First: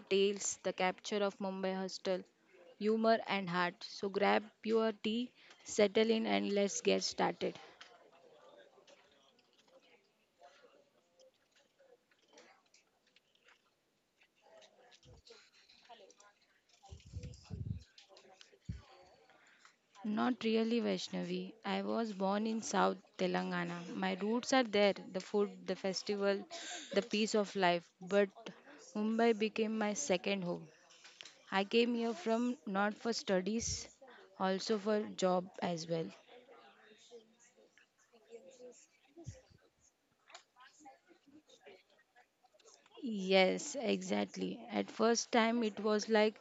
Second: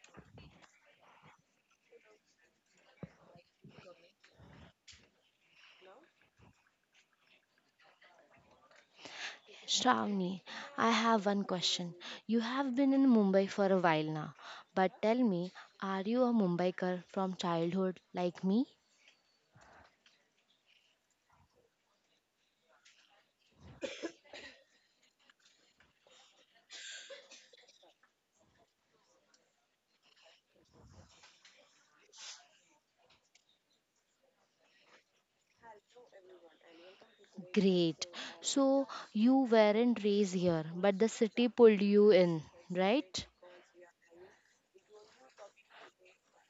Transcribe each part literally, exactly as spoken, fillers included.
tales, the capture of Mumbai hostel, humor and heart. So grab your tea, settle in and let's get started. Shravani, I have one question. You have been in Mumbai for a while now, but tell me, are you a Mumbaikar from childhood like me? Not really, Vaishnavi. I was born in South Telangana. My roots are there, the food, the festival, the peace of life. But Mumbai became my second home. I came here from not for studies, also for job as well. Great. So you weren't raised here, but the city pulled you in, right? Yes, exactly. At first time, it was like,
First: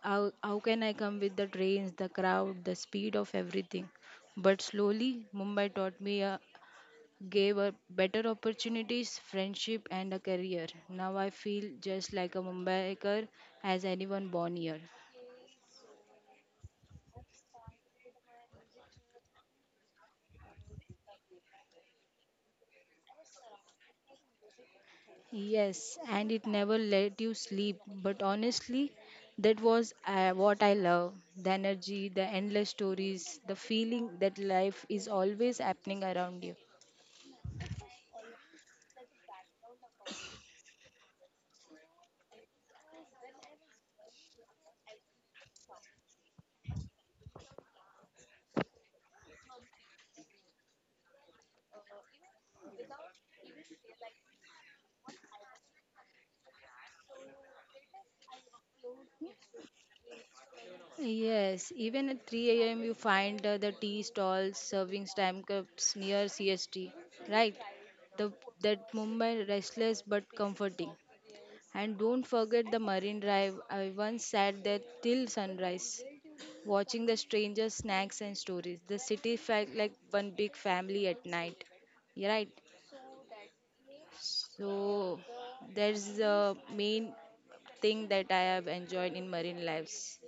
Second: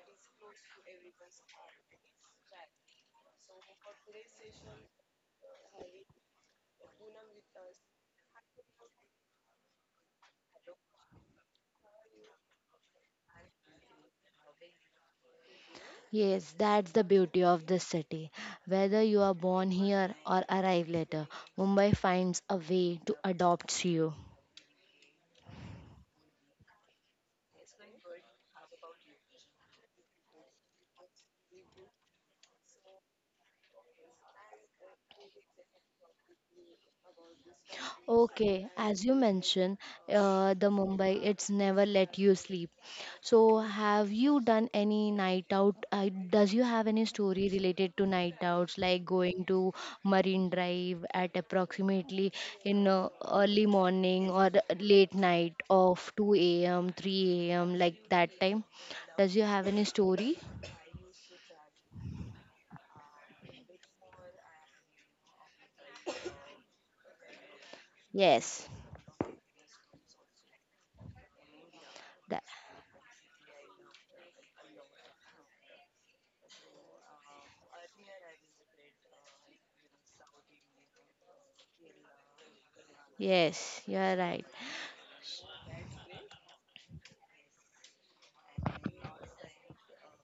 how, how can I come with the trains, the crowd, the speed of everything? But slowly, Mumbai taught me, a, gave a better opportunities, friendship, and a career. Now I feel just like a Mumbaiker as anyone born here. Yes, that's the beauty of this city. Whether you are born here or arrive later, Mumbai finds a way to adopt you. Yes, and it never let you sleep. But honestly, that was uh, what I love, the energy, the endless stories, the feeling that life is always happening around you. Okay, as you mentioned, uh, the Mumbai, it's never let you sleep. So, have you done any night out? Uh, does you have any story related to night outs, like going to Marine Drive at approximately in uh, early morning or late night of two a m, three a m, like that time? Does you have any story? Yes, even at three a m, you find uh, the tea stalls serving stamp cups near C S T, right? The, Yes. that Mumbai restless but comforting. And don't That, forget the marine drive. I once sat there till sunrise, watching the strangers' snacks and stories. The city felt like one big family at night. Yeah. Right. yes, you are right. So that's the main thing that I have enjoyed in marine lives.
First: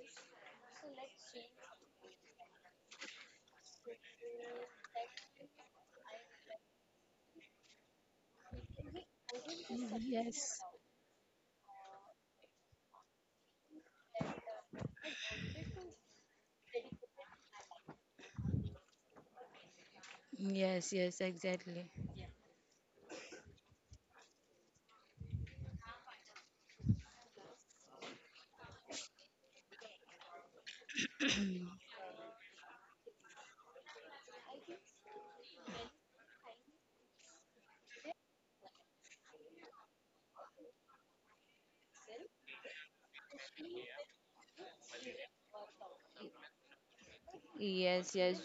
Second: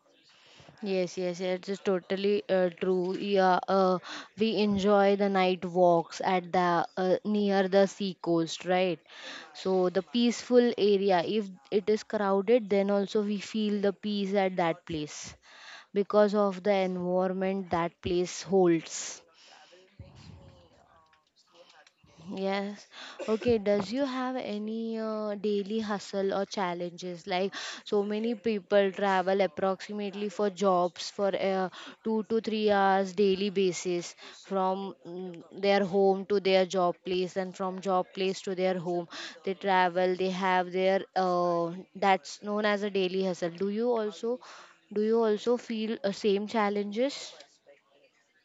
Yes, yes, yes, it's totally uh, true. Yeah, uh, we enjoy the night walks at the uh, near the sea coast, right? So the Yes. peaceful area. If it is crowded, then also we feel the peace at that place because of the environment that place holds. Yes, yes, exactly. Yes. Okay. Does you have any uh, daily hustle or challenges? Like so many people travel approximately for jobs for uh, two to three hours daily basis from mm, their home to their job place and from job place to their home. They travel. They have their uh, that's known as a daily hustle. Do you also do you also feel uh, same challenges? Yes, yes.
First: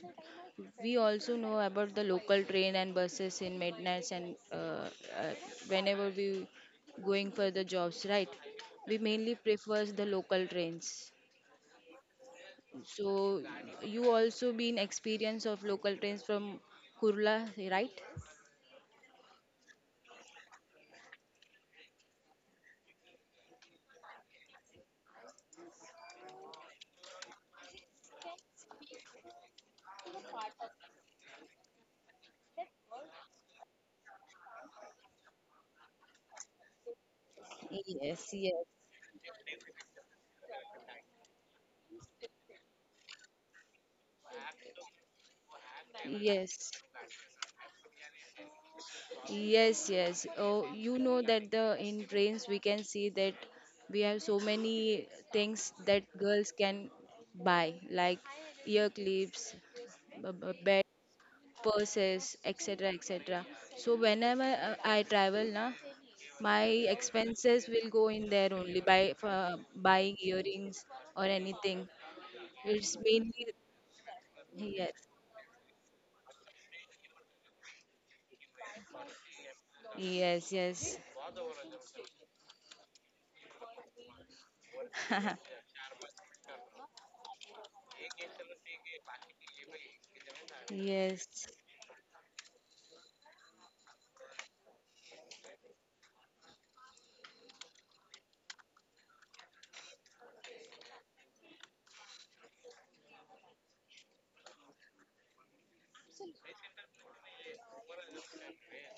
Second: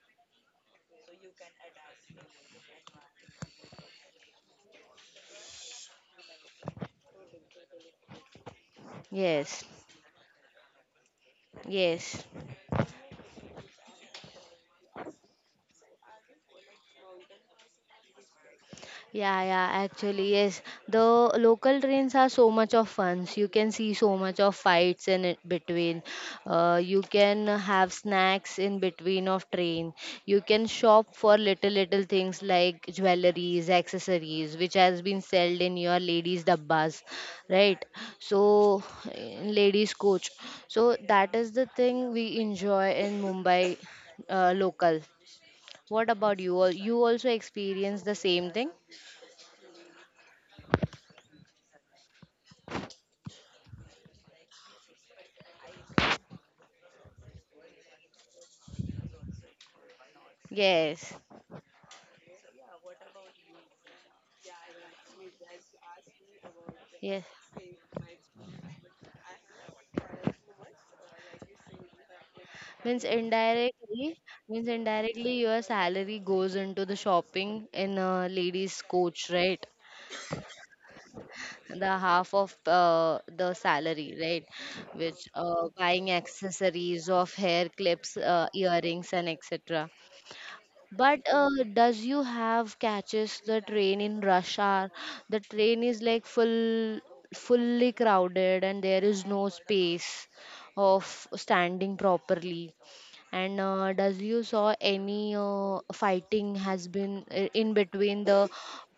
We also know about the local train and buses in midnights and uh, uh, whenever we going for the jobs, right? We mainly Yes. prefers the local trains. Yes. So you also been experience of local trains from Kurla, right? Yeah, yeah, actually, yes. The local trains are so much of fun. You can see so much of fights in it between. Uh, you can have snacks in between of train. You can shop for little little things like jewelries, accessories, which has been sold in your ladies' dabbas, right? Yes, yes, So, in ladies' coach. So that is the thing we enjoy in Mumbai uh, local. What about you? yes. Al- You also experience the same thing? Yes, yes. Oh, you know that the in trains we can see that we have so many things that girls can buy, like ear clips, b- b- bed, Yes, purses, et cetera, et cetera. So whenever uh, I travel, na, my yes. expenses will go in there only by for buying earrings or anything. It's Means mainly indirectly, means yes, indirectly your salary goes into the shopping in a lady's coach, right? yes, yes, The half of uh, the salary, right? Which uh, buying accessories of hair clips, uh, earrings, and et cetera. But yes. uh, does you have catches the train in rush hour? The train is like full, fully crowded, and there is no space of standing properly. And uh, does you saw any uh, fighting has been uh, in between the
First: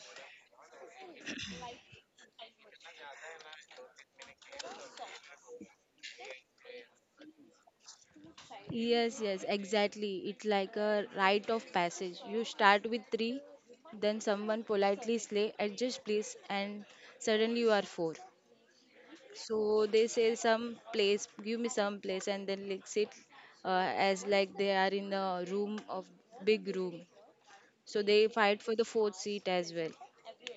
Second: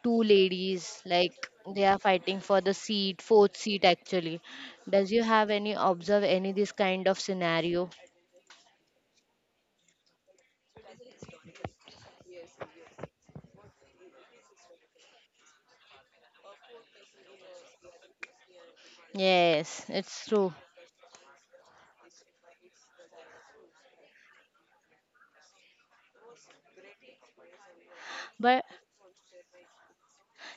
two ladies? Like they are fighting for the seat, fourth seat actually. Does you have any observe any this kind of scenario? Yes, yes, exactly. It's like a rite of passage. You start with three, then someone politely say, adjust please, and suddenly you are four. Yes, So they it's say true. some place, give me some place, and then like sit uh, as like they are in a room of big room. So they fight But for the fourth seat as well.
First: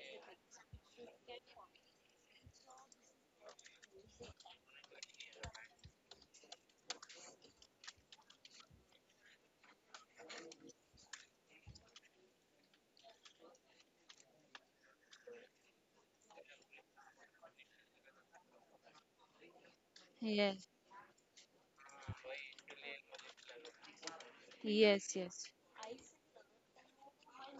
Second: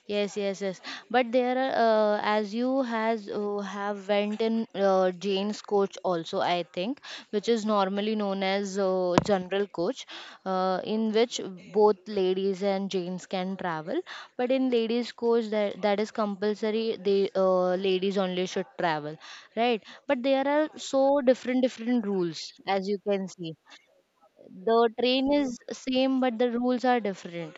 yes, yes, yes. But there are, uh, as you has uh, have went in uh, Jane's coach also, I think, which is normally known as uh, general coach, uh, in which both ladies and Janes can travel. But in ladies coach, that that is compulsory. The uh, ladies only should travel, right? But there are Yes, so different different rules, as you can see the yes, train yes. is same but the rules are different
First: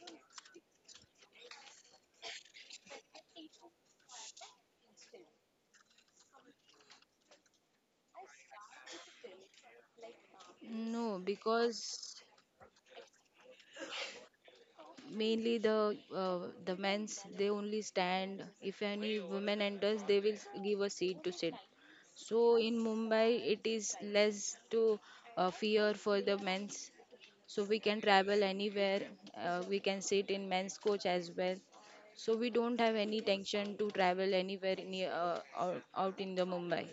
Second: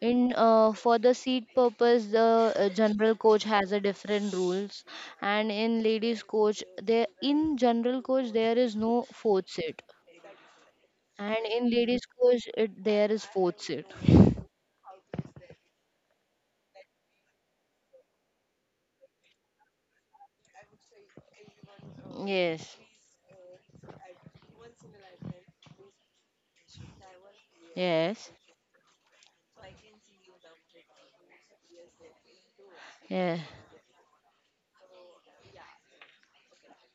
in uh, for the seat purpose the uh, general coach has a different rules and in ladies coach there in general coach there is no fourth seat No, and in ladies because coach it, there is fourth seat mainly the uh, the men's they only stand. If any woman enters they will give a seat to sit. So yes in Mumbai it is less to uh, fear for the men's, so we can yes travel anywhere. Uh, we can sit in men's coach as well, so we don't have any yeah. tension to travel anywhere near uh, out, out in the Mumbai.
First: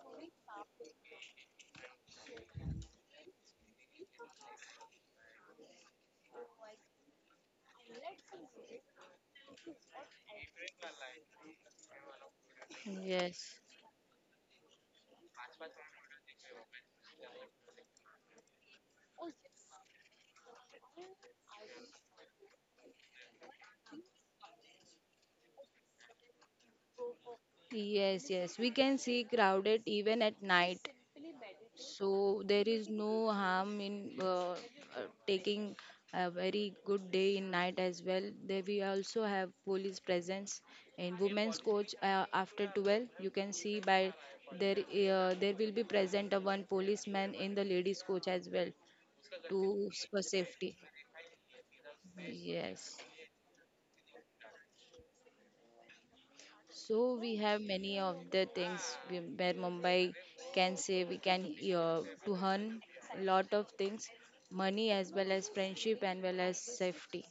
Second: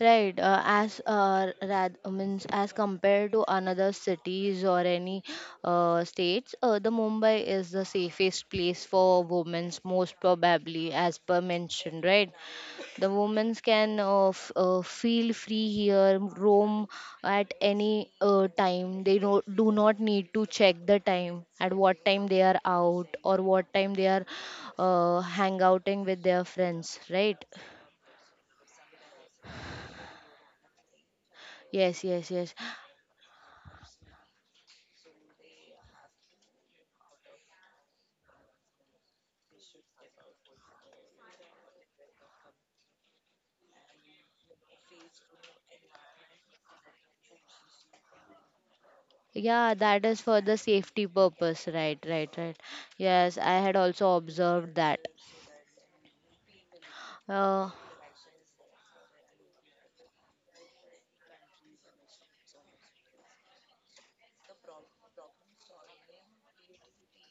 Right, uh, as uh, rad, uh, means as compared to another cities or any uh, states, uh, the Mumbai is the safest place for women's most probably, as per mentioned, right? The women Yes. can uh, f- uh, feel free here, roam at any uh, time. They do do not need to check the time at what time they are out or what time they are uh, hangouting with their friends, right? Yes, yes, we can see crowded even at night. Yes, So yes, yes. there is no harm in uh, uh, taking a very good day in night as well. There we also have police presence in women's coach uh, after twelve. You can see by there uh, there will be present a one policeman in the ladies coach as well to Yeah, that is for for the safety. safety purpose. Right, right, right. Yes. Yes, I had also observed that. So we have Uh, many of the things we- where Mumbai can say we can uh, to earn a lot of things, money as well as friendship and well as safety.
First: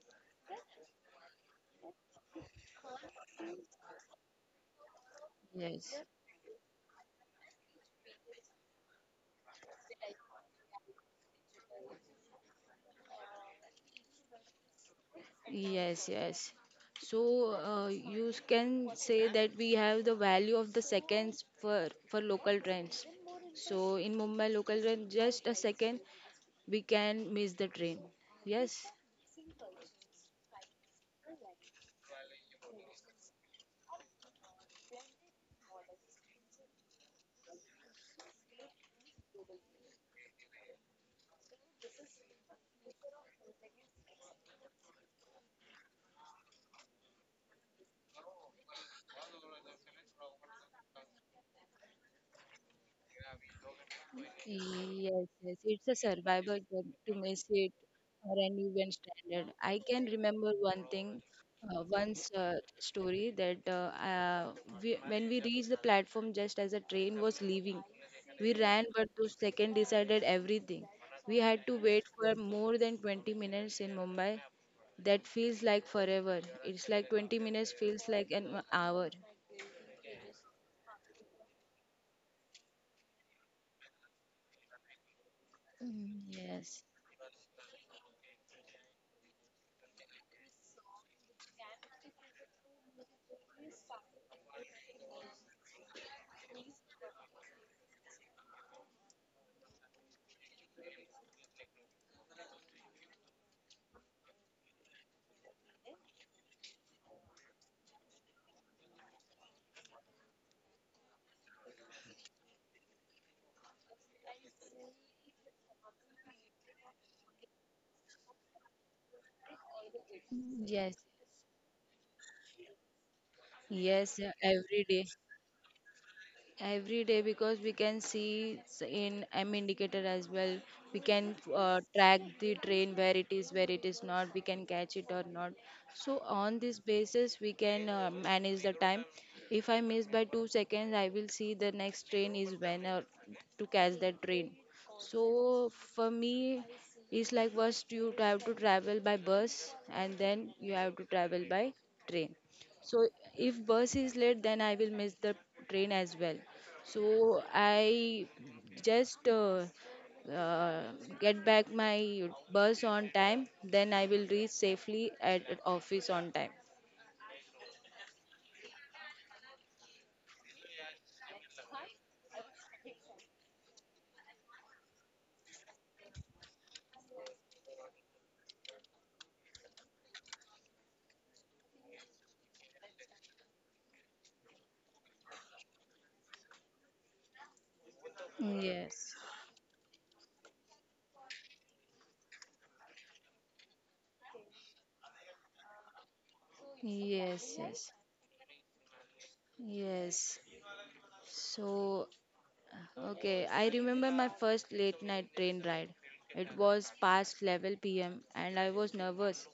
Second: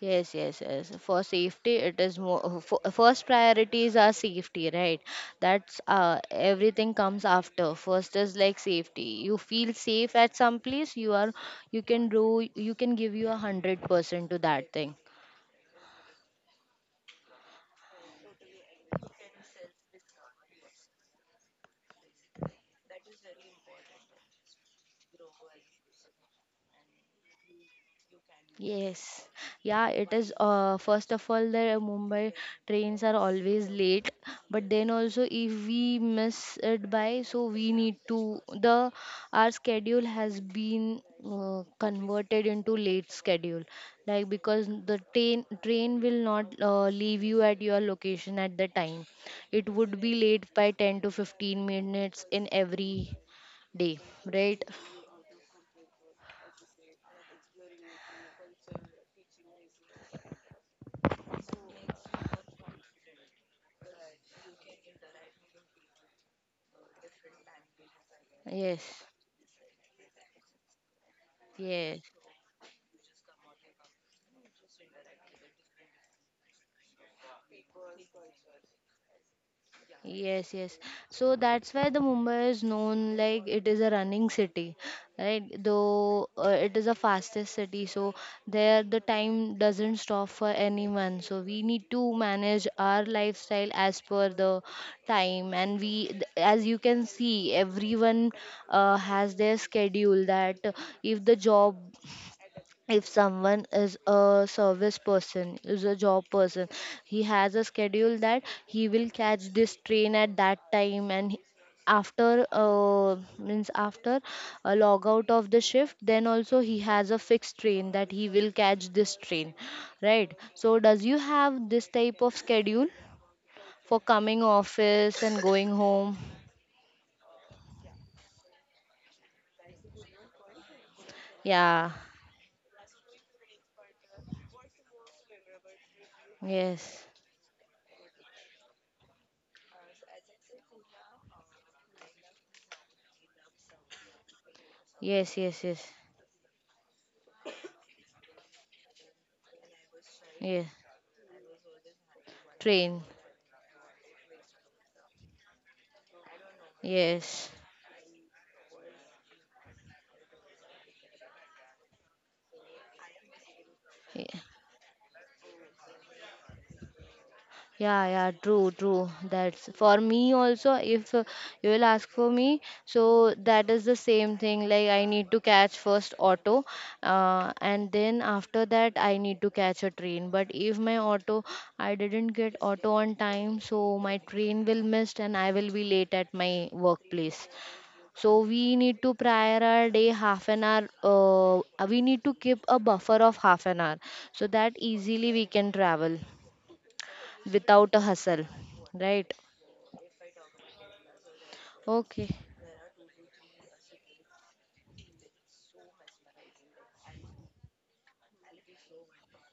yes, yes, yes. For safety, it is more. For, first priorities are safety, right? That's Yes, uh, everything comes after. First is like safety. You feel safe at some place, you are, you can do, you can give you a hundred percent to that thing. yes, yes. So uh, you can say that we have the value of the seconds for for local trains. So in Mumbai local train, just a second we can miss the train. Yes, Yes, yeah, it is. Uh, first of all, the Mumbai trains are always late, but then also if we miss it by, so we need to the our schedule has been uh, converted into late schedule, like because the train train will not uh, leave you at your location at the time. It would be late by ten to fifteen minutes in every day, right? yes, yes. It's a survival job to miss it or an even standard. I can remember one thing, uh, once uh, story that uh, uh, we, when we reached the platform just as the train was leaving, we ran, Yes, but those second decided everything. We had to yes. wait for more than twenty minutes in Mumbai. That feels like forever. It's like twenty minutes feels like an hour. Yes, yes. So that's why the Mumbai is known like it is a running city, right? Mm. Though uh, it Yes, is a fastest city, so there the time doesn't stop for anyone. So we need to manage our lifestyle as per the time, and we, th- as you can see, everyone uh, has their schedule that if the job if someone is a service person is a job person he has a schedule that he will catch this train at that time and he- after uh, means after a log out of the shift then also he has a fixed train that he will catch this train right mm, so yes, does you have this type of schedule for yes. uh, coming Every day. office and going home Every day, because we can see s- in m indicator as well. We can uh, yeah track the train where it is, where it is not, we can catch it or not. So on this yes basis we can uh, manage the time. If I miss by two seconds I will see the next train is when, or to catch that train. So yes yes yes for me, it's like first you have to travel by bus and then yes you have to travel by train. train So if bus is late, then I will miss the train as well. So yes. I just uh, uh, get back my bus on time. Then I will Yeah. reach safely at at office on time. Yeah, yeah, true, true. That's for me also. If uh, you will ask for me, so that is the same thing. Like, I need to catch first auto, uh, and then after that, I need to catch a train. But if my auto, I didn't get auto on time, so my train will missed and I will be late at my workplace. So we need Yes. to prior our day half an hour. Uh, we need to keep a buffer of half an hour so that easily we can travel Yes, yes. without a hustle, right? Yes. So Okay. okay, I remember my first late night train ride. It was past eleven p m and I was nervous.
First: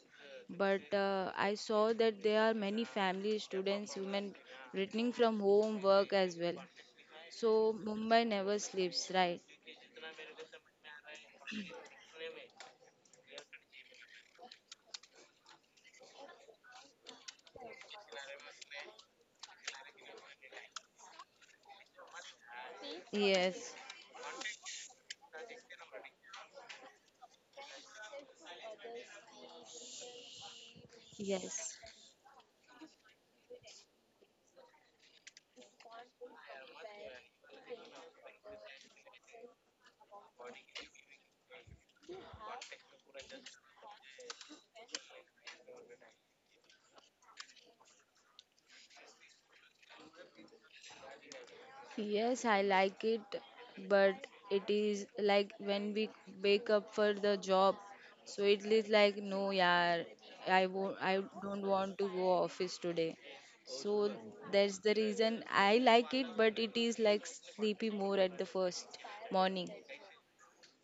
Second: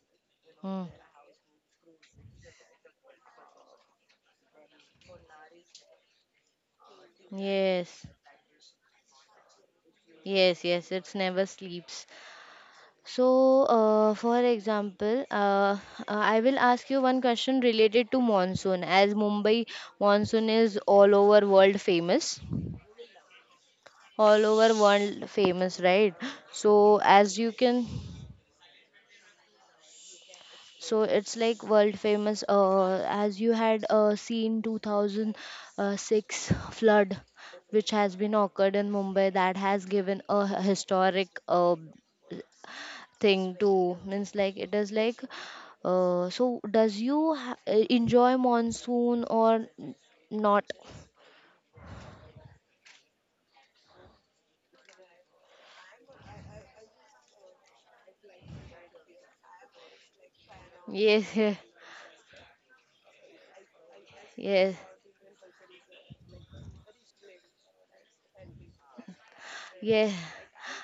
Hmm. But uh, I saw that there are many families, students, women returning from home, work as well. So Yes. Mumbai never sleeps, right? Yes, yes, it's never sleeps. So, uh, for example, uh, uh, I will ask you one question related to monsoon. As Mumbai monsoon is all over world famous, Yes, all over world famous, right? So, as you can so it's like yes. world famous. Uh, as you had uh, seen two thousand six flood, which has been occurred in Mumbai, that has given a historic uh, thing too. Means like it is like. Uh, so does you ha- enjoy monsoon or n- not? Yes, I like it, but it is like when we wake up for the job, so it is like no, yeah, I won't, I Yes, don't yes, want to go office today. So that's yes. the reason I like it, but it is like sleepy more at the first morning. Yes.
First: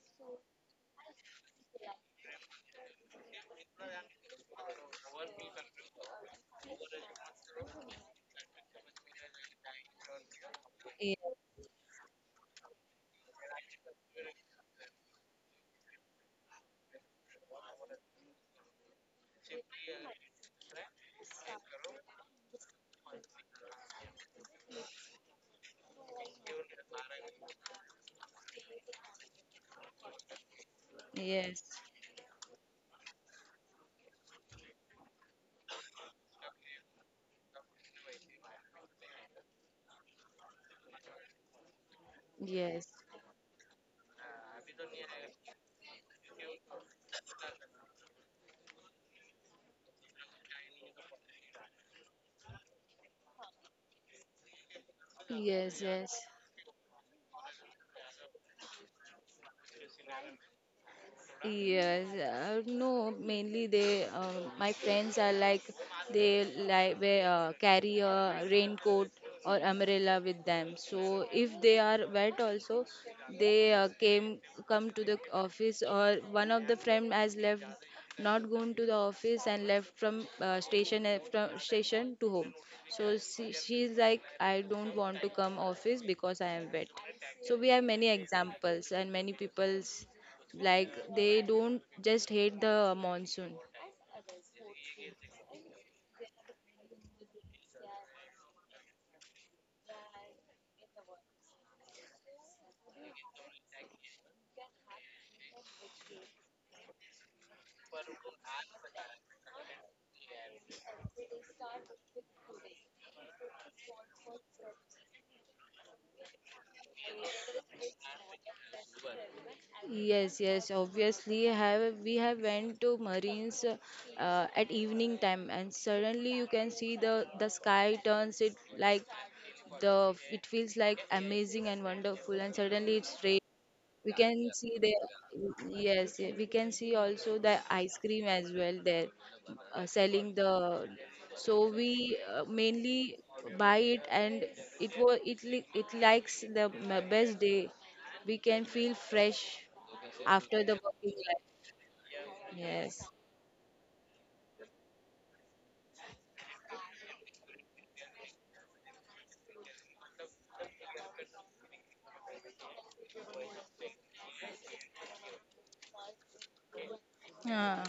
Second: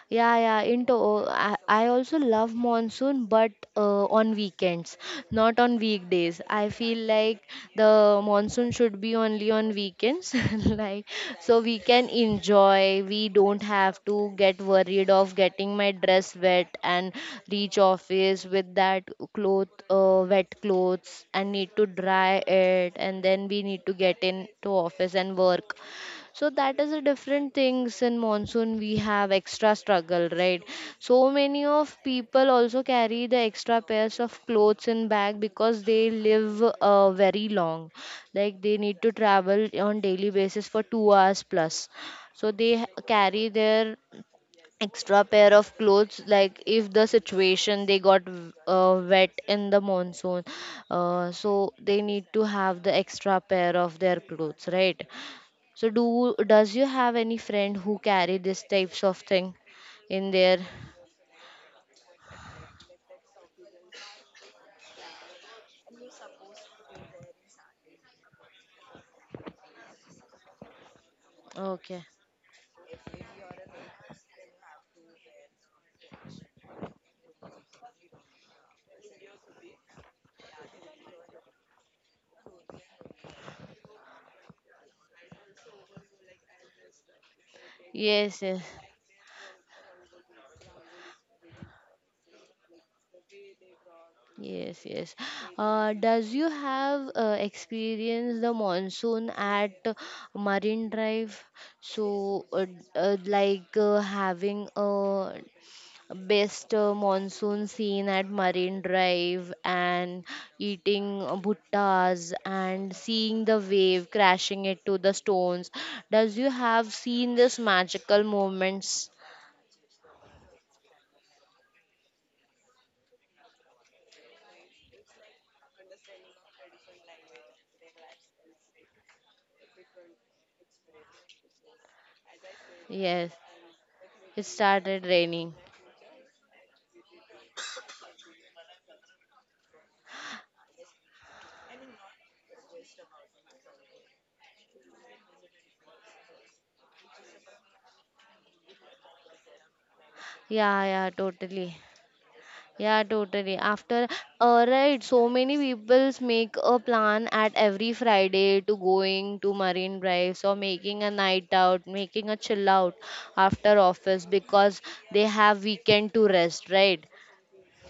Yeah, yeah, into oh, I, I also love monsoon, but uh, on weekends, not on weekdays. I feel like the monsoon should be only on weekends, like Ye- so we can enjoy. We don't have to get worried of getting my dress wet and reach office with that cloth, uh, wet clothes, and need to dry it, and then we need to get into office and work so that is a different things in monsoon we have extra struggle right so yes, many of people also carry the extra pairs of clothes in bag because they live uh, very long like they need to travel on daily basis for two hours plus so they ha- yes, carry their extra pair of clothes like if the situation they got w- uh, wet in the monsoon uh, so they need to have the extra pair of their clothes right yes, so do yes. does you have any friend who carry these types of thing in their Yes, uh, no, mainly they, uh, my friends are like, they like wear, uh, carry a raincoat or umbrella with them. So if they okay. are wet also, they uh, came come to the office, or one of the friend has left, not gone to the office and left from uh, station uh, from station to home. So she, she's like, I don't want to come office because I am wet. So we have many Yes, yes. examples and many people's like they don't just hate the monsoon. Yes, yes. Uh, does you have uh, experienced the monsoon at Marine Drive? So, uh, d- uh, like uh, having a best uh, monsoon scene at Marine Drive and eating uh, bhuttas and seeing the wave crashing it to the stones. Does you have seen this magical moments? Yes, yes, obviously have we have went to marines uh, at evening time and suddenly you can see the the sky turns it like the it feels like amazing and wonderful and suddenly it's Yes, rain. We it can see the started raining. yes, yeah, we can see also the ice cream as well there uh, selling the. So we uh, mainly buy it and it was it li- it likes the m- best day. We can feel fresh after the Yeah, yeah, working totally. life. Yeah, Yes. totally. After, alright, so many peoples make a plan at every Friday to going to Marine Drive or making a night out, making a chill out after office because they have weekend to rest, right? Ah,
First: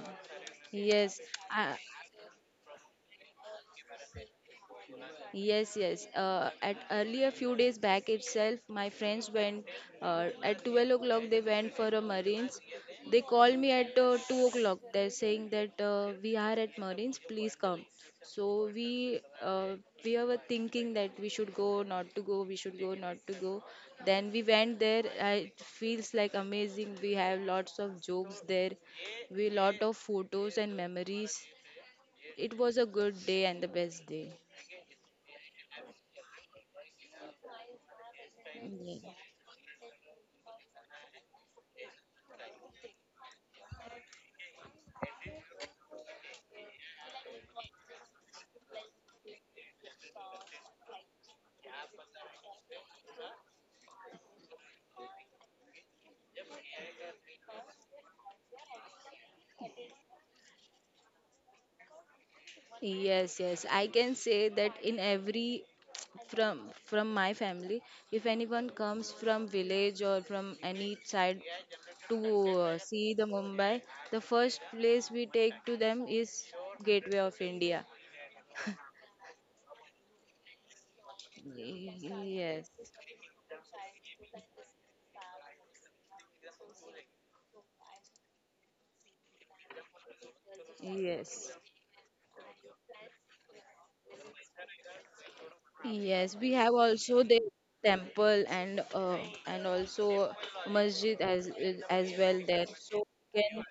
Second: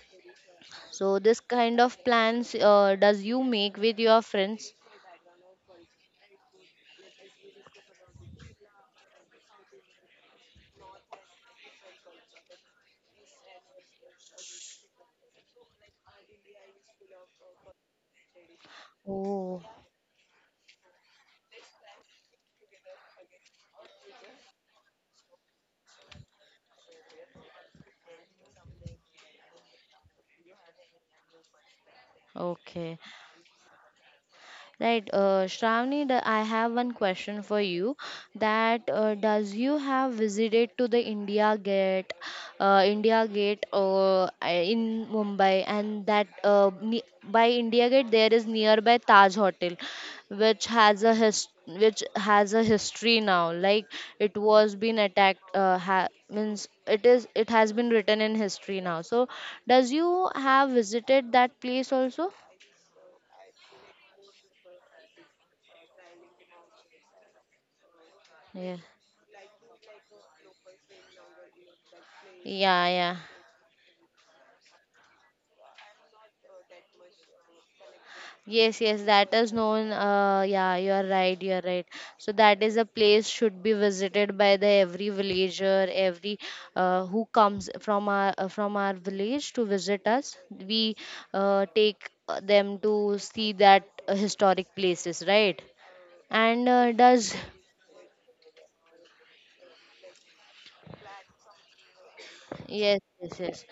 So yes. this uh, kind of plans uh, does you make with your friends? Yes, yes. Uh, at earlier few days back itself, my friends went uh, at twelve o'clock. They went for a Marines. They called me at uh, two o'clock. They're saying that uh, we are at Marines. Please come. So we Oh, uh, we were thinking that we should go, not to go. We should go, not to go. Then we went there. I, it feels like amazing. We have lots of jokes there. We lot of photos and memories. It was a okay. good day and the best day. Right, uh, Shravani, the- I have one question for you. That Yeah. uh, does you have visited to the India Gate, uh, India Gate, uh, in Mumbai, and that uh, ne- by India Gate there is nearby Taj Hotel, which has a his- which has a history now. Like it was been attacked, uh, ha- means it is it has been written in history now. So, does you have visited that place also? Yes, yes. I can say that in every from from my family, if anyone Yeah, comes from village or from any side to uh, yeah, see yeah. the Mumbai, the first place we take to them is Gateway of India. Yes, yes, that is known. Uh, yeah, you are right. You are right. So that Yes, is a place should be visited by the every villager, every uh, who comes from our uh, from our village to visit us. We yes, uh, take uh, them to see that uh, historic places, right? yes. We And have uh, also does the temple and uh, and also masjid as as well there. yes, So we yes, can yes,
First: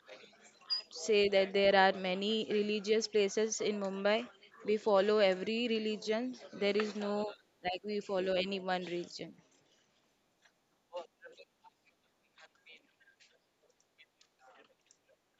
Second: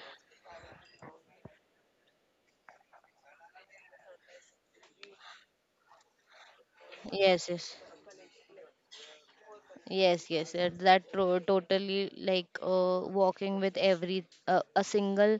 say that there are many religious places in Mumbai. We follow every religion. There is no yes, yes. like we follow any one religion. Yes, yes, uh, that tro- totally like uh, walking with every uh, a single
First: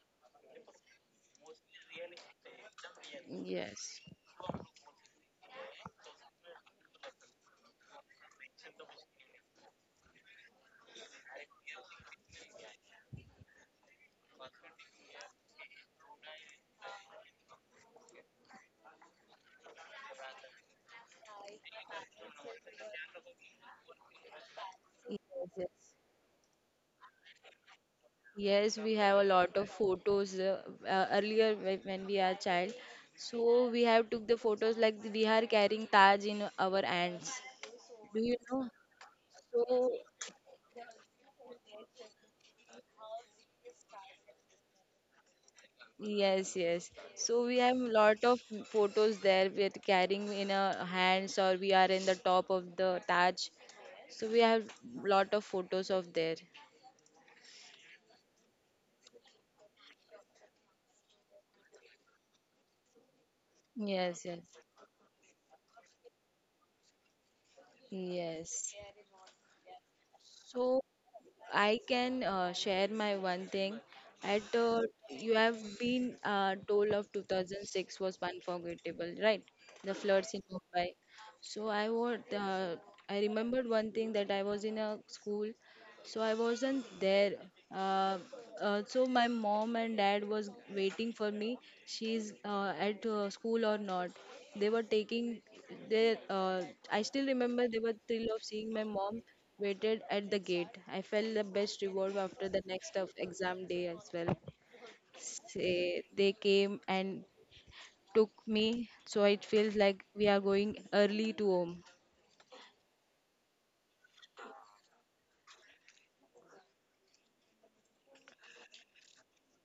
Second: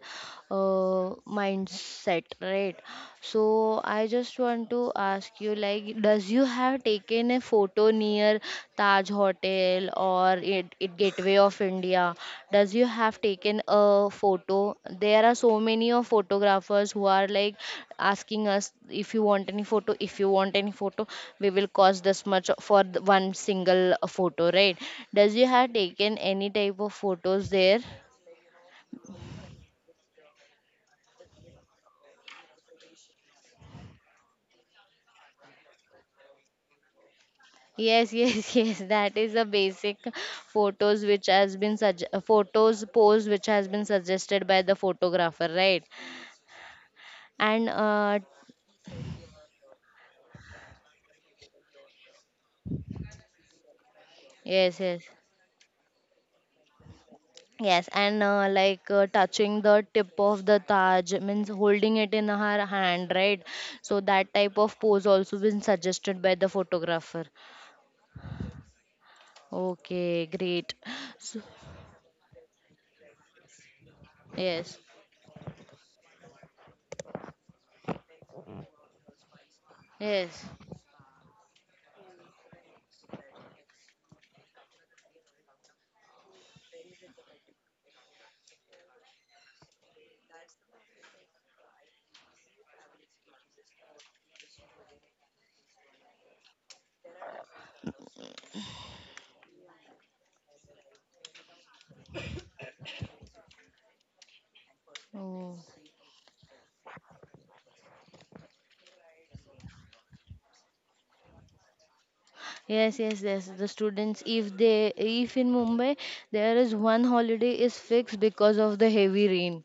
uh, mindset, right? So Yes. I just want to ask you, like, does you have taken a photo near Taj Hotel or it, it way of India. Does you have taken a photo? There are so many of photographers who are like asking us if you want any photo, if you want any photo, we will cost this much for the one single photo, right? Does you Yes, have yes. taken any type of photos there? Yes, we have a lot of photos uh, uh, earlier whe- when we are child. So we have took the photos like we are carrying Taj in our hands. Yes, Do you yes, know? yes. That is the So basic photos which has been such photos pose which has been suggested by the photographer, right? yes, yes. So we And have uh, lot of photos there with carrying in our hands or we are in the top of the Taj. So we have yes, yes. lot of photos of there. Yes, and uh, like uh, touching the tip of the Taj means holding it in her hand, right? So Yes, that yes. type of pose also been suggested by the photographer. Yes. Okay, great. So So, I can uh, share my one thing. At yes, uh, you have been uh, told of two thousand six was unforgettable, right? The floods in yes. Mumbai. So I would uh, I remembered one thing that I was in a school, so I wasn't there. uh, uh, so my mom and dad was waiting for me, she's uh, at uh, school or not. They were taking their uh, I still remember they were thrill of seeing my mom waited at the gate. I felt the best reward after the next of exam day as well. Oh. Say they came and took me, so it feels like we are going early to home. Yes, yes, yes. The students, if they, if in Mumbai there is one holiday is fixed because of the heavy rain.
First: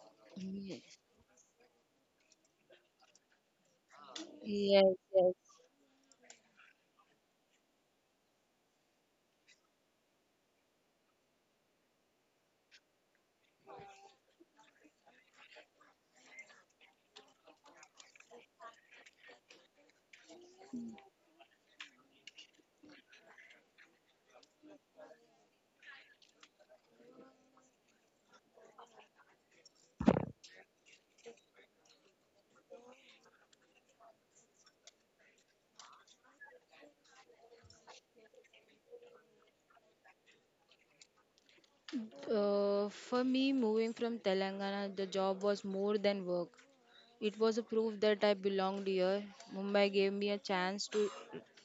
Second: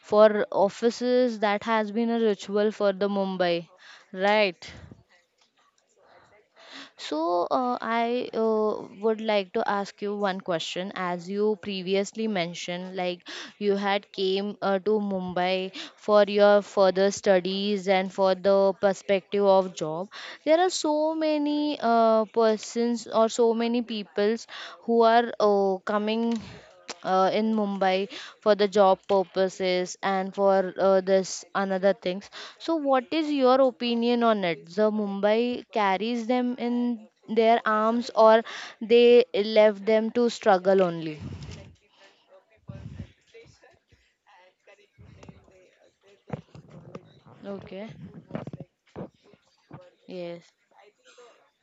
For Yes, offices, that has been a ritual for the Mumbai, right? yes, yes. So, uh, I uh, would like to ask you one question. As you previously mentioned, like you had came uh, to Mumbai for your further studies and for the perspective of job. There are so many uh, persons or so many peoples who are uh, coming uh, in Mumbai for the job purposes and for uh, this another things. So, what is your opinion on it? The Mumbai carries them in their arms, or they left them to struggle only? Uh, for me, moving from Telangana, the job was more than work. It was a Okay. proof that I belonged here. Mumbai gave me a Yes. chance to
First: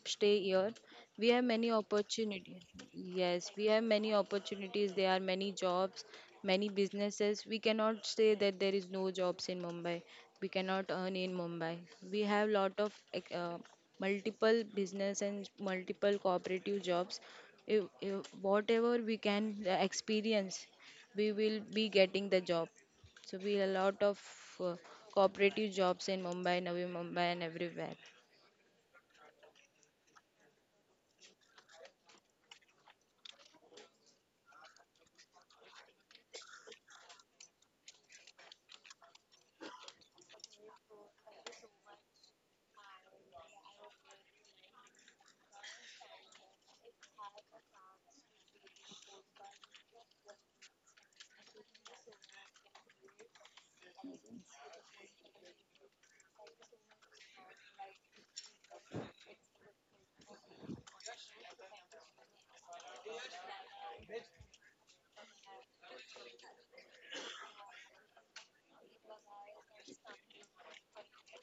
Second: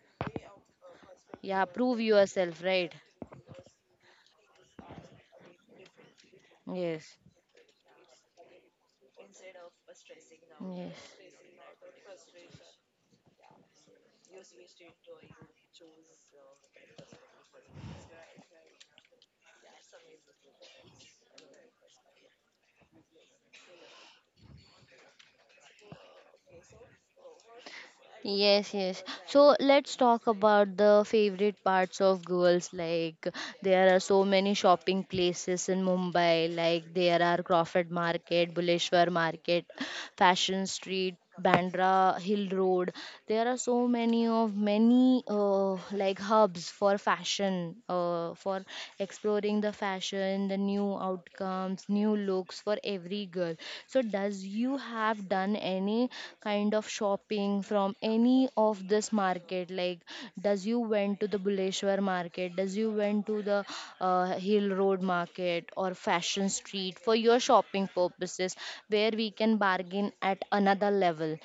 stay here. We have Yeah. many Prove yourself, opportunities. right? Yes, we have many opportunities. There are many jobs, many Yes. businesses. We cannot say that there is no jobs in Mumbai. We cannot Yes. earn in Mumbai. We have lot of ec- uh, multiple business and multiple cooperative jobs. If, if whatever we can uh, experience, we will be getting the job. So we a lot of uh, cooperative jobs in Mumbai, Navi Mumbai, and everywhere. Yes, yes. So let's talk about the favorite parts of girls. Like there are so many shopping places in Mumbai. Like there are Crawford Market, Buleshwar Market, Fashion Street, Bandra Hill Road. There are so many of many uh, like hubs for fashion, uh, for exploring the fashion, the new outcomes, new looks for every girl. So, does you have done any kind of shopping from any of this market? Like, does you went to the Buleshwar market? Does you went to the uh, Hill Road market or Fashion Street for your shopping purposes, where we can bargain at another level?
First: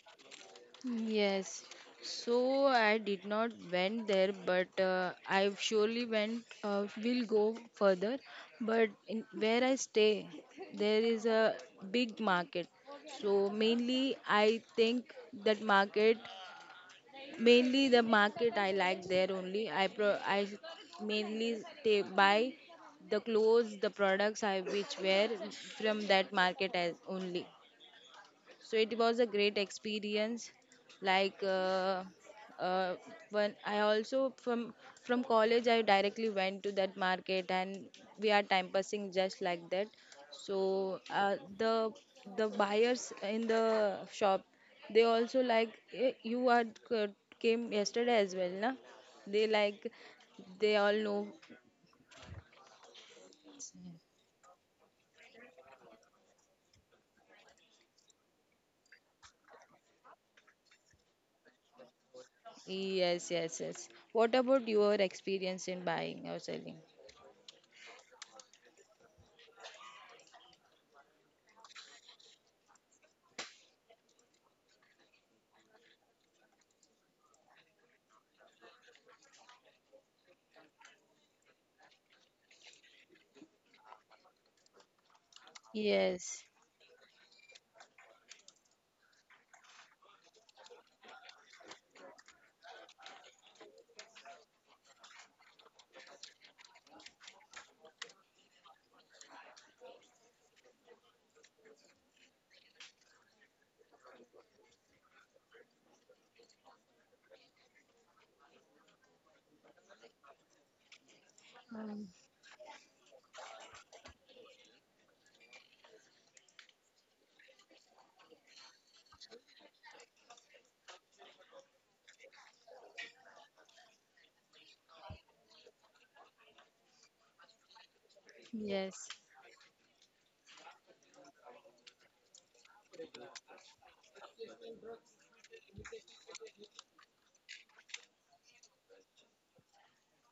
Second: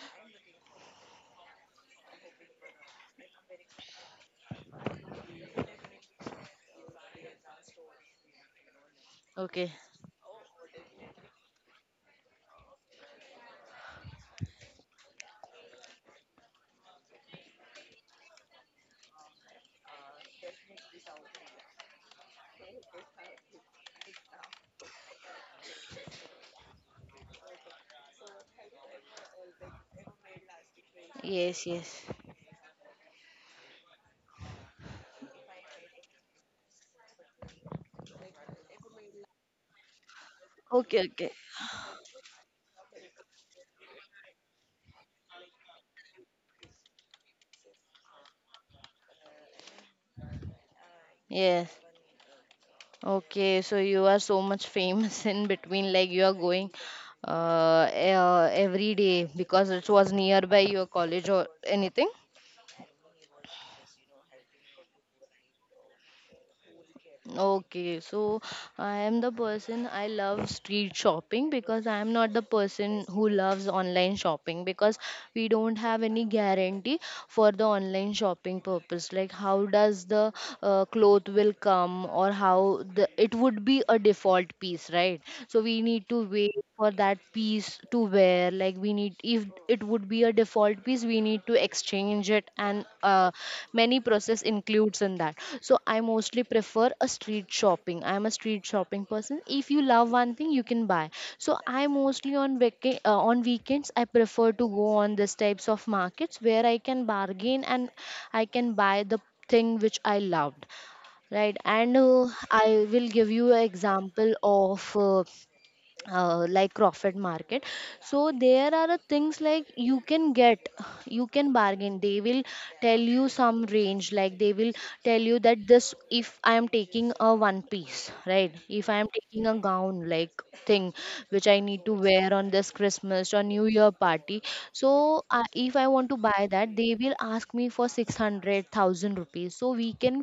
Yes. So I did not went there, but uh, I surely went. Uh, will go further, but in, where Okay. I stay, there is a big market. So mainly, I think that market mainly the market I like there only. I pro- I mainly ta- buy the clothes, the products I which wear from that market as only. So it was a great experience, like Yes, yes. uh, uh, when I also from from college I directly went to that market and we are time passing just like that. So Okay, Okay. uh, the the buyers in the shop, they also like, "Eh, you are c- came yesterday as well, na." They like, they all know. Yes. Okay, so you are so much famous in between, like you are going uh, uh every day because it was nearby your college or anything. Yes, yes, yes. What about your experience in buying or selling? Okay, so I am the person I love street shopping because I am not the person who loves online shopping because we don't have any guarantee for the online shopping purpose. Like how does the uh, cloth will come or how the it would be a default piece, right? So we need to Yes. wait for that piece to wear. Like we need if it would be a default piece we need to exchange it and uh, many process includes in that so I mostly prefer a street shopping. I am a street shopping person. If you love one thing you can buy. So I mostly on vaca- uh, on weekends I prefer to go on this types of markets where I can bargain and I can buy the thing which I loved, right? And uh, I will give you an example of uh, uh, like Crawford Market. So there are a things like you can get, you can bargain. They will tell you some range, like they will tell you that this if I am taking a one piece, right? If I Yes, am taking a gown like thing which I need to wear on this Christmas or New Year party. So uh, if I want to buy that, they will ask me for six hundred thousand rupees. So we can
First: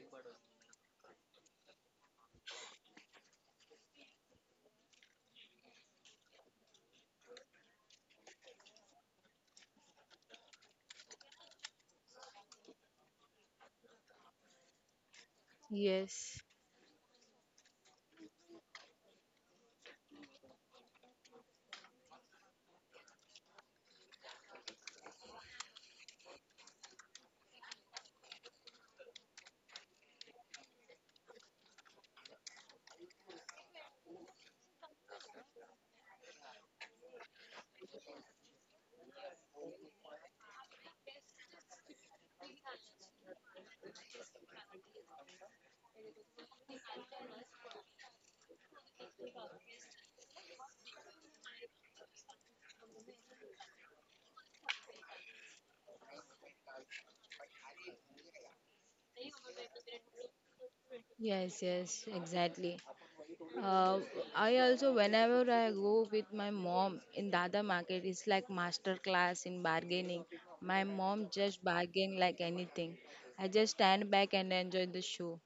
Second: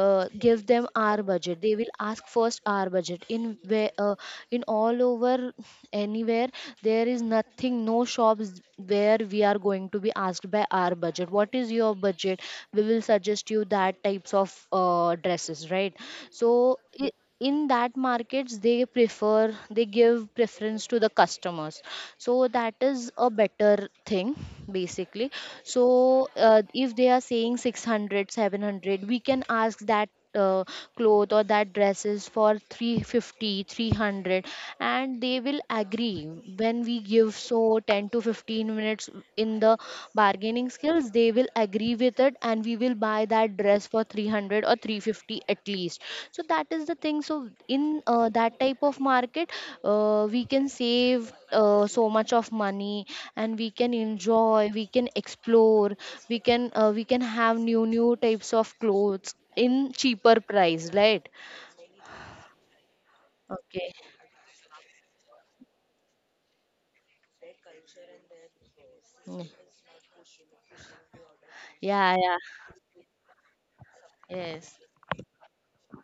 uh, give them our budget. They will ask first our budget in where uh, in all over anywhere there is nothing no shops where we are going to be asked by our budget. What is your budget? We will suggest you that types of uh, dresses, right? so yes, i- in that markets they prefer, they give preference to the customers, so that is a better thing basically. So uh, if they are saying six hundred, seven hundred, we can ask that uh, cloth or that dresses for 350 300 and they will agree when we give so ten to fifteen minutes in the bargaining skills. They will agree with it and we will buy that dress for three hundred or three fifty at least. So that is the thing. So in uh, that type of market uh, we can save uh, so much of money and we can enjoy, we can explore, we can uh, we can have new new types of clothes in cheaper price, right? yes, yes, exactly. Okay. Uh, I also, whenever I go with my mom in Dada market, it's like Mm. master class in bargaining. My mom Yeah, just yeah. bargain like anything. I just stand Yes. back and enjoy the show.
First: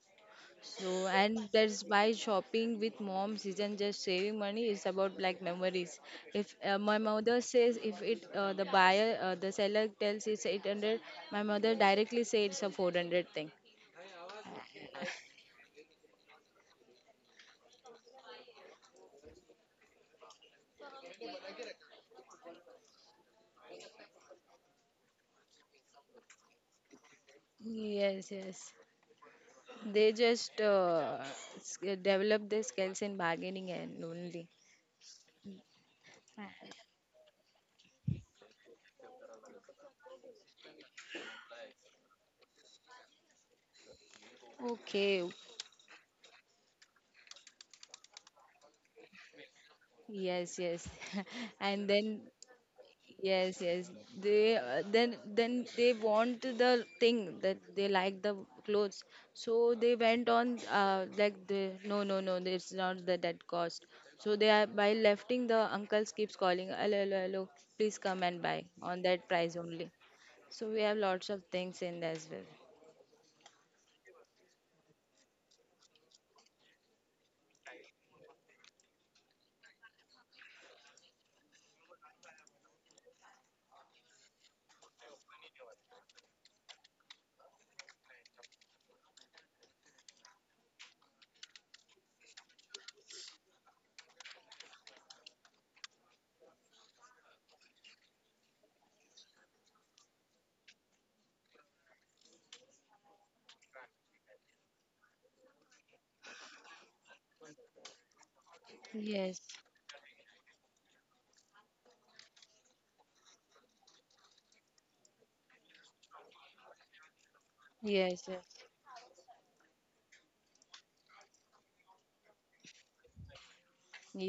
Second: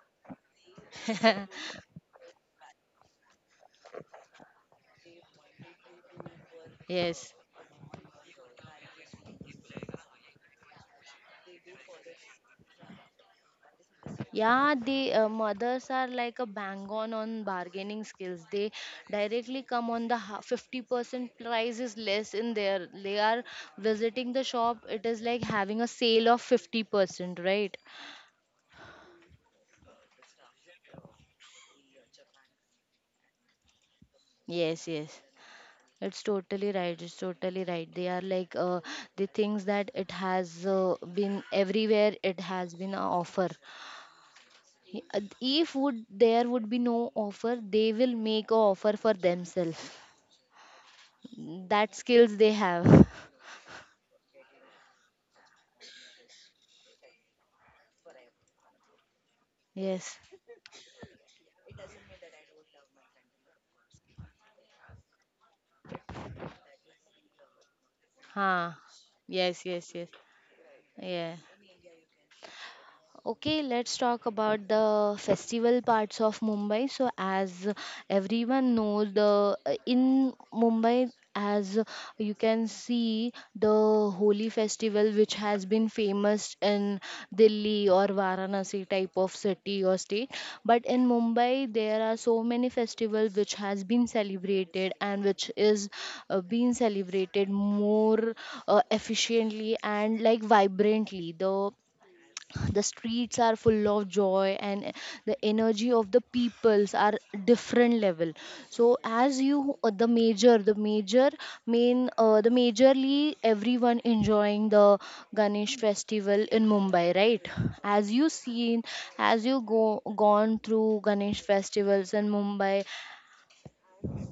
So, and that's why shopping with moms isn't just saving money, it's about like memories. If uh, my Yes. mother says, if it uh, the buyer, uh, the seller tells it's eight hundred, my mother directly says it's a four hundred thing. Yeah, the uh, mothers are like a bang on on bargaining skills. They directly come on the ha- fifty percent price is less in there. They are visiting the shop. It is like having a sale of fifty percent, right? Yes, yes. They just uh, s- develop their skills in bargaining and only. Yes, yes. Mm. It's totally right. It's totally right. They are like uh, the things that it has uh, been everywhere, it has been an offer. Uh, Okay. If would there would be no offer, they will make a offer for themselves. Yes, yes. And That then skills they have. yes, yes. They uh, then then they want the thing that they like, the clothes. So they Yes. went on uh, like the no no no it's not the that cost. So they are by lefting the uncles keeps calling hello hello hello please come and buy Huh. on that price Yes, yes, only. yes. So we have lots Yeah. of things in there as well. Okay, let's talk about the festival parts of Mumbai. So, as everyone knows, the in Mumbai, as you can see, the Holi festival, which has been famous in Delhi or Varanasi type of city or state, but in Mumbai, there are so many festivals which has been celebrated and which is uh, being celebrated more uh, efficiently and like vibrantly. The the streets are full of joy and the energy of the peoples are different level. So as Yes, you uh, the major the major main uh, the majorly everyone enjoying the ganesh festival in mumbai, right? As yes, you yes. seen, as you go gone through ganesh festivals in mumbai.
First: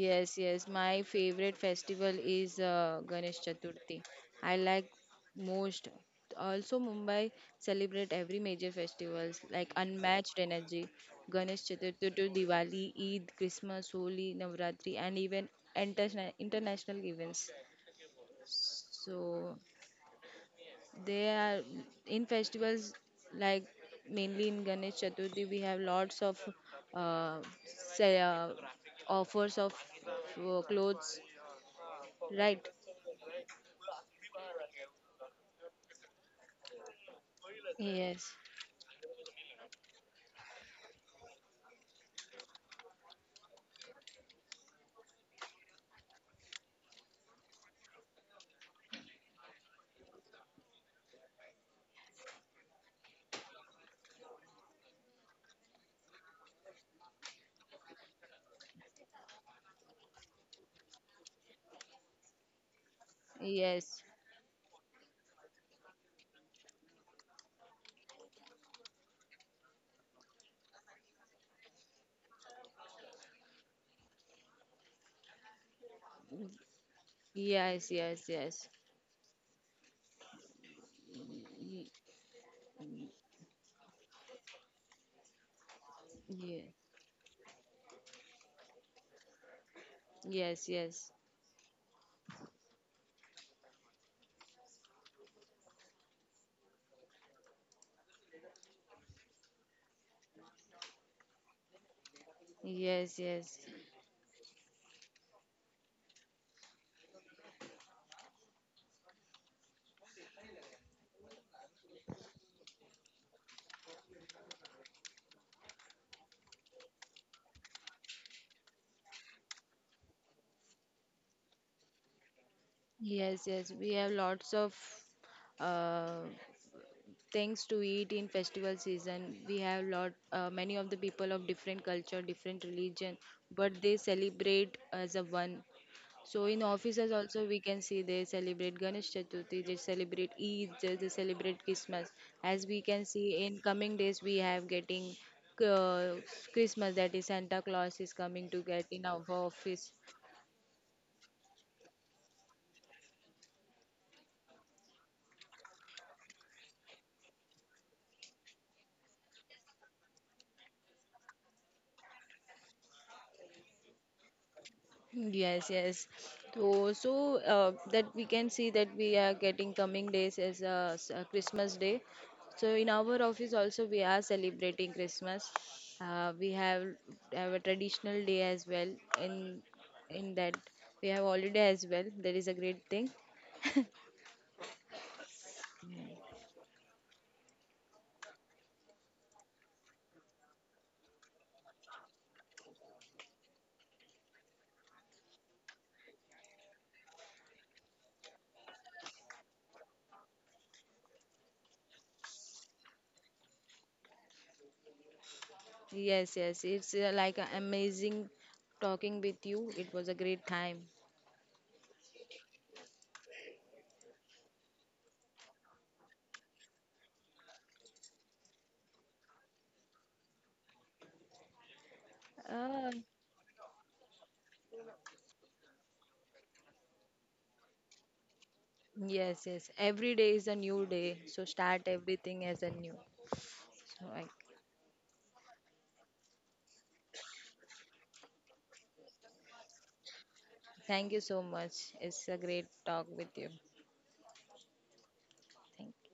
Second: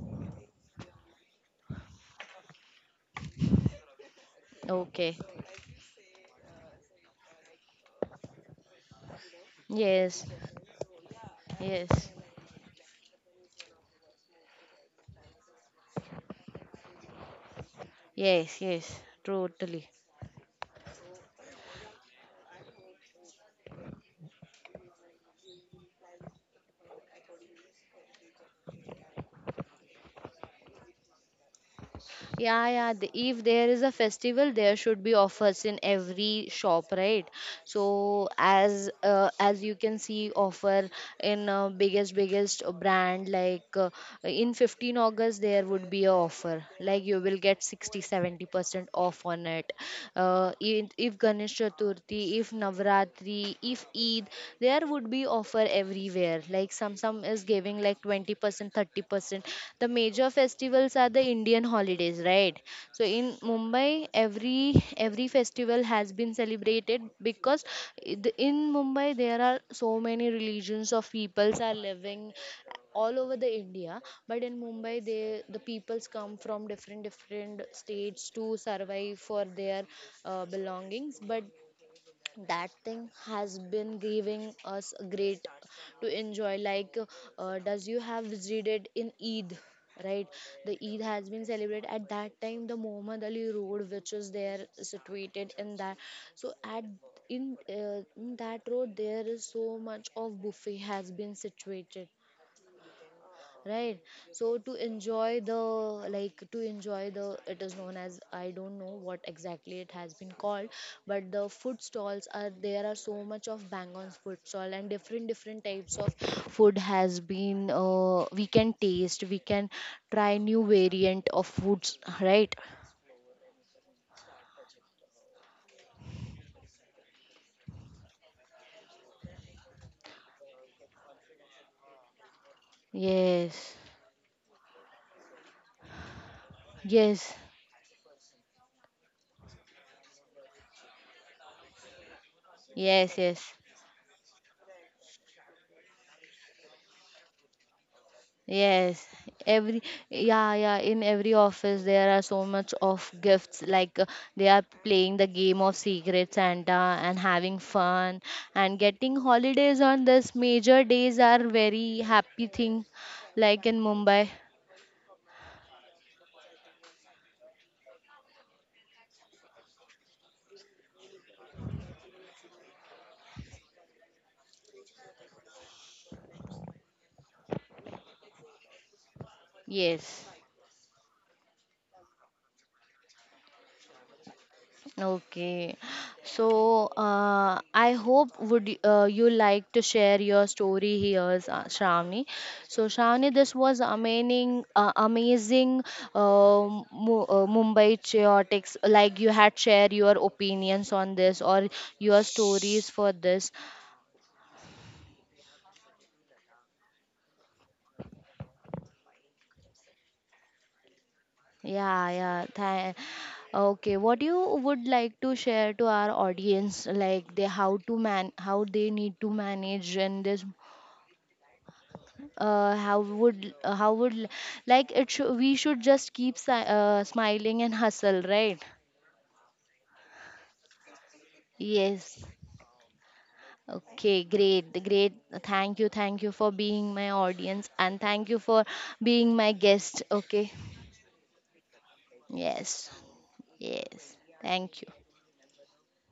Yes, yes. My favorite festival is uh, Ganesh Chaturthi. I like Okay. most. Also, Mumbai celebrate every major festivals like Yes, unmatched energy. Ganesh yes. Chaturthi to Diwali, Eid, Christmas, Holi, Navratri, and even interna- international events. Yes, yes, So totally. they are in festivals, like mainly in Ganesh Chaturthi we have lots of uh, say, uh, offers of uh, clothes, right? Yeah, yeah. th- If there is a festival, there should be offers in every shop, right? So Yes, as uh, as you can see, offer in uh, biggest biggest brand like uh, in fifteenth August there would be a offer like you will get sixty seventy percent off on it. Uh, in- if Ganesh Chaturthi, if Navratri, if Eid, there would be offer everywhere. Like some some some is giving like twenty percent thirty percent. The major festivals are the indian holidays, right? So in mumbai yes, every every festival has been celebrated because i- the- in mumbai there are so many religions of peoples are living all over the india. But in mumbai they the peoples come from different different yes, yes, states to yes. survive for their uh, belongings. But Y- that thing has been giving us a great to enjoy, ye- like uh, does you have visited in eid, right? yes, The eid yes, has been celebrated at that time the muhammad ali road which is there situated in that. So at in, uh, in that road there is so much of buffet has been situated, yes, yes, right? So to enjoy the, like to enjoy the, it is known as I don't know what exactly it has been called. But the food stalls are there, are so much of bangon's food stall and different different types of food has been uh, we can taste, we can try new variant of foods, right? yes, yes, we have lots of uh, things to eat in festival season. We have lot uh, many of the people of different culture different religion but Yes, they celebrate as a one. So in offices yes, also we can see they celebrate Ganesh Chaturthi, they celebrate Eid, they they celebrate Christmas. As we can yes, see yes. in coming days we have getting uh, Christmas, that is Santa Claus is coming to get in Yes, our every office. yeah yeah in every office there are so much of gifts like uh, they are playing the game of Secret Santa and having fun, and getting holidays on this major days are very happy thing like in Mumbai. Yes, yes. So, so uh, that we can see that we are getting coming days as uh, s- uh, Christmas Day. So in our office also we are celebrating Christmas. Uh, we have have a traditional day as well. In Yes. in that we have holiday as well. That is a great thing. Okay, so uh, I hope would y- uh, you like to share your story here, Sa- Shravani. So Shravani, this was amazing, uh, amazing um Mu- uh, Mumbai chaotics. Like you had shared your opinions on this or your stories for this. Yes, yes. It's uh, like a amazing talking with you. It was a great time. Yeah, yeah. Tha- okay, what you would like to share to our audience, like they how to man how they need to manage in this uh, Uh, how would uh, how would l- like it should we should just keep si- uh, smiling and hustle, right? yes, yes. Every day is a new day. So start Yes. everything as a new. So Okay, I. great, great. Thank you, thank you for being my audience, and thank you for being my guest. Okay. Thank you so much. It's a great Yes. talk with you. Yes. Thank you. Thank you.